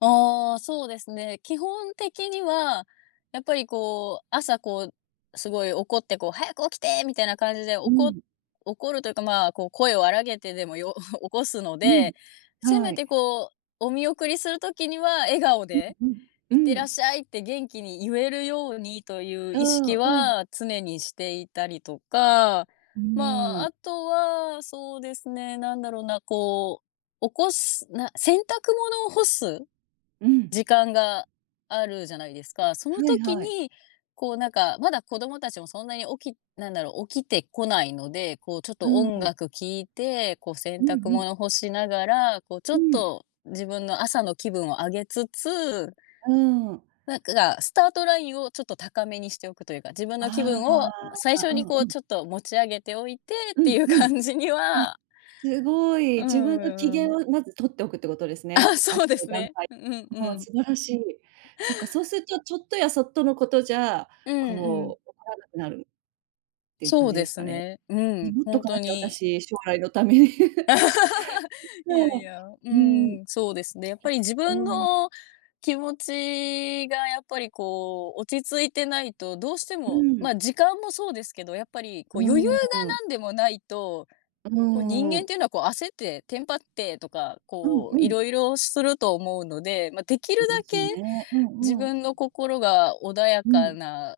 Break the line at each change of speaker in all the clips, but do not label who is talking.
ああ、そうですね。基本的には、やっぱり、こう、朝こう、すごい怒って、こう「早く起きて！」みたいな感じで、お
う
こ
ん。
怒るというか、まあ、こう、声を荒げてでも、よ 起こすの
うん。
で、せ
は
め
い。
て、こう、お見送りする時には笑顔
うん
で
うん。
「い
う
って
ー
らっ
ん。
しゃい」って元気にゆえるようにという
う
意
ー
識
ん。うん。
は、常にしていたりとか、
う
ま
ー
あ、
ん。
あとは、そうですね、なんだろうな、こう、起こすな洗濯物を干す
うん。
時間があるじゃないですか。その
はい
時
はい。
に、こう、なんか、まだ、子どもたちもそんなに起きなんだろ、起きてこないので、こう、ちょっ
う
と、音
ん。
楽聴いて、こう、洗
うん
濯
うん。
物干しながら、こう、ちょ
う
っ
ん。
と自分の朝の気分を上げつつ
うーん。
なんか、スタートラインを、ちょっと高めにしておくというか、自分の気分
あ
を、最
あ。
初
う
に、
ん
こ
う
う、
ん。
ちょっと持ち上げておいてっ
う
て
ん
いう
うん。
感じに
あ、
は
すご
う
い。自分の機
ん。うー
嫌
ん。
をまず取っておくってことですね。
あ、そ
朝
うで
の
す
段
ね。
階。
うんう
わあ、
ん。
素晴らしい。そっか、そうすると、ちょっとやそっとのことじゃ、
うんうん。
こう、怒らなくなるっていう
そ
感
う
じで
で
す
す
かね。
ね。う
メ
ん、
モっと
本
か
当
なきゃ、
に。
私、将来のために。
い
そっ
やい
か。
や。う
うーん。
ーん、そうですね、やっぱり、自分
うーん。
の気持ちが、やっぱり、こう、落ち着いてないとどうして
うー
も、
ん。
まあ、時間もそうですけど、やっぱり、
う
こう、余裕が
ーん。
なんでもないと、
う
こう、人
ー
間
ん。
ていうのはこう焦って、テンパってとか、
うん
こう、
う
いろ
ん。
いろすると思うので、ま、できる
そうで
だ
すよ
け、
ね。う
自
んうん。
分の心が穏や
う
か
ん。
な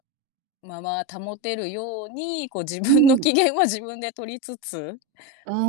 まま保てるように、こう、自
う
分の
ん。
機嫌は自分で取りつつ、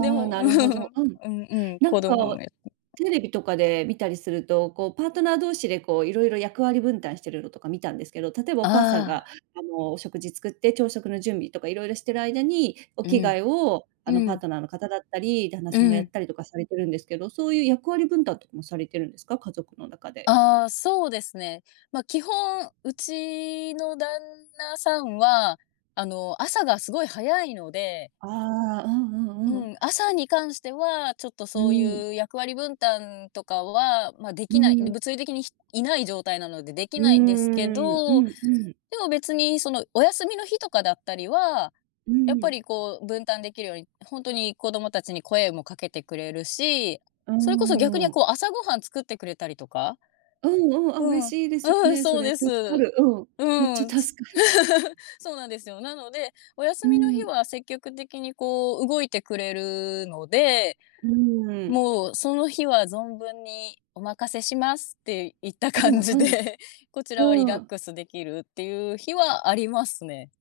で
あ、
も
な
う
るほど。
ん。
うん。
うんうん、
な
子
ん
供が
か、テレビとかで見たりすると、こう、パートナー同士で、こう、いろいろ役割分担しているのとか見たんですけど、例えば、
あ
お母さんが、
あ。
あの、お食事作って、朝食の準備とかいろいろしている間に、お
う
着
ん。
替えを、あの、
う
パー
ん。
トナーの方だったり、旦那
う
さんがやっ
ん。
たりとかされてるんですけど、そういう役割分担とかもされてるんですか、家族の中で？
ああ、そうですね。ま、基本うちの旦那さんは、あの、朝がすごい早いので。
ああ、うんう
う
んうん。
ん、朝に関しては、ちょっと、
う
そう
ーん。
いう役割分担とかは、まあ、で
う
きない、
ーん。
物理的に、ひいない状態なので、でき
うー
ないんですけ
ん。う
ど、
んうん。
でも、別にその、お休みの日とかだったりは、
うー
やっぱり、
ん。
こう、分担できるように、本当に子供たちに声もかけてくれるし、
うー
それこそ、逆に、
ん。
こう、朝ごはん作ってくれたりとか。
うんうん。あ、
う
嬉
ん。
しいですよ
うん。
ね、そ
そう
れ。
です。
助か
う
る。うん。めっ
ー
ち
ん。
ゃ助かる。
そうなんですよ。なので、お休
う
みの日
ん。
は、積極的に、こう、動いてくれるので、
うーん。
もう、その日は存分に「お任せします」っていった
う
感
ん
じ
うん。
で、こちらはリ
う
ラ
ー
ッ
ん。
クスできるっていう日はありますね。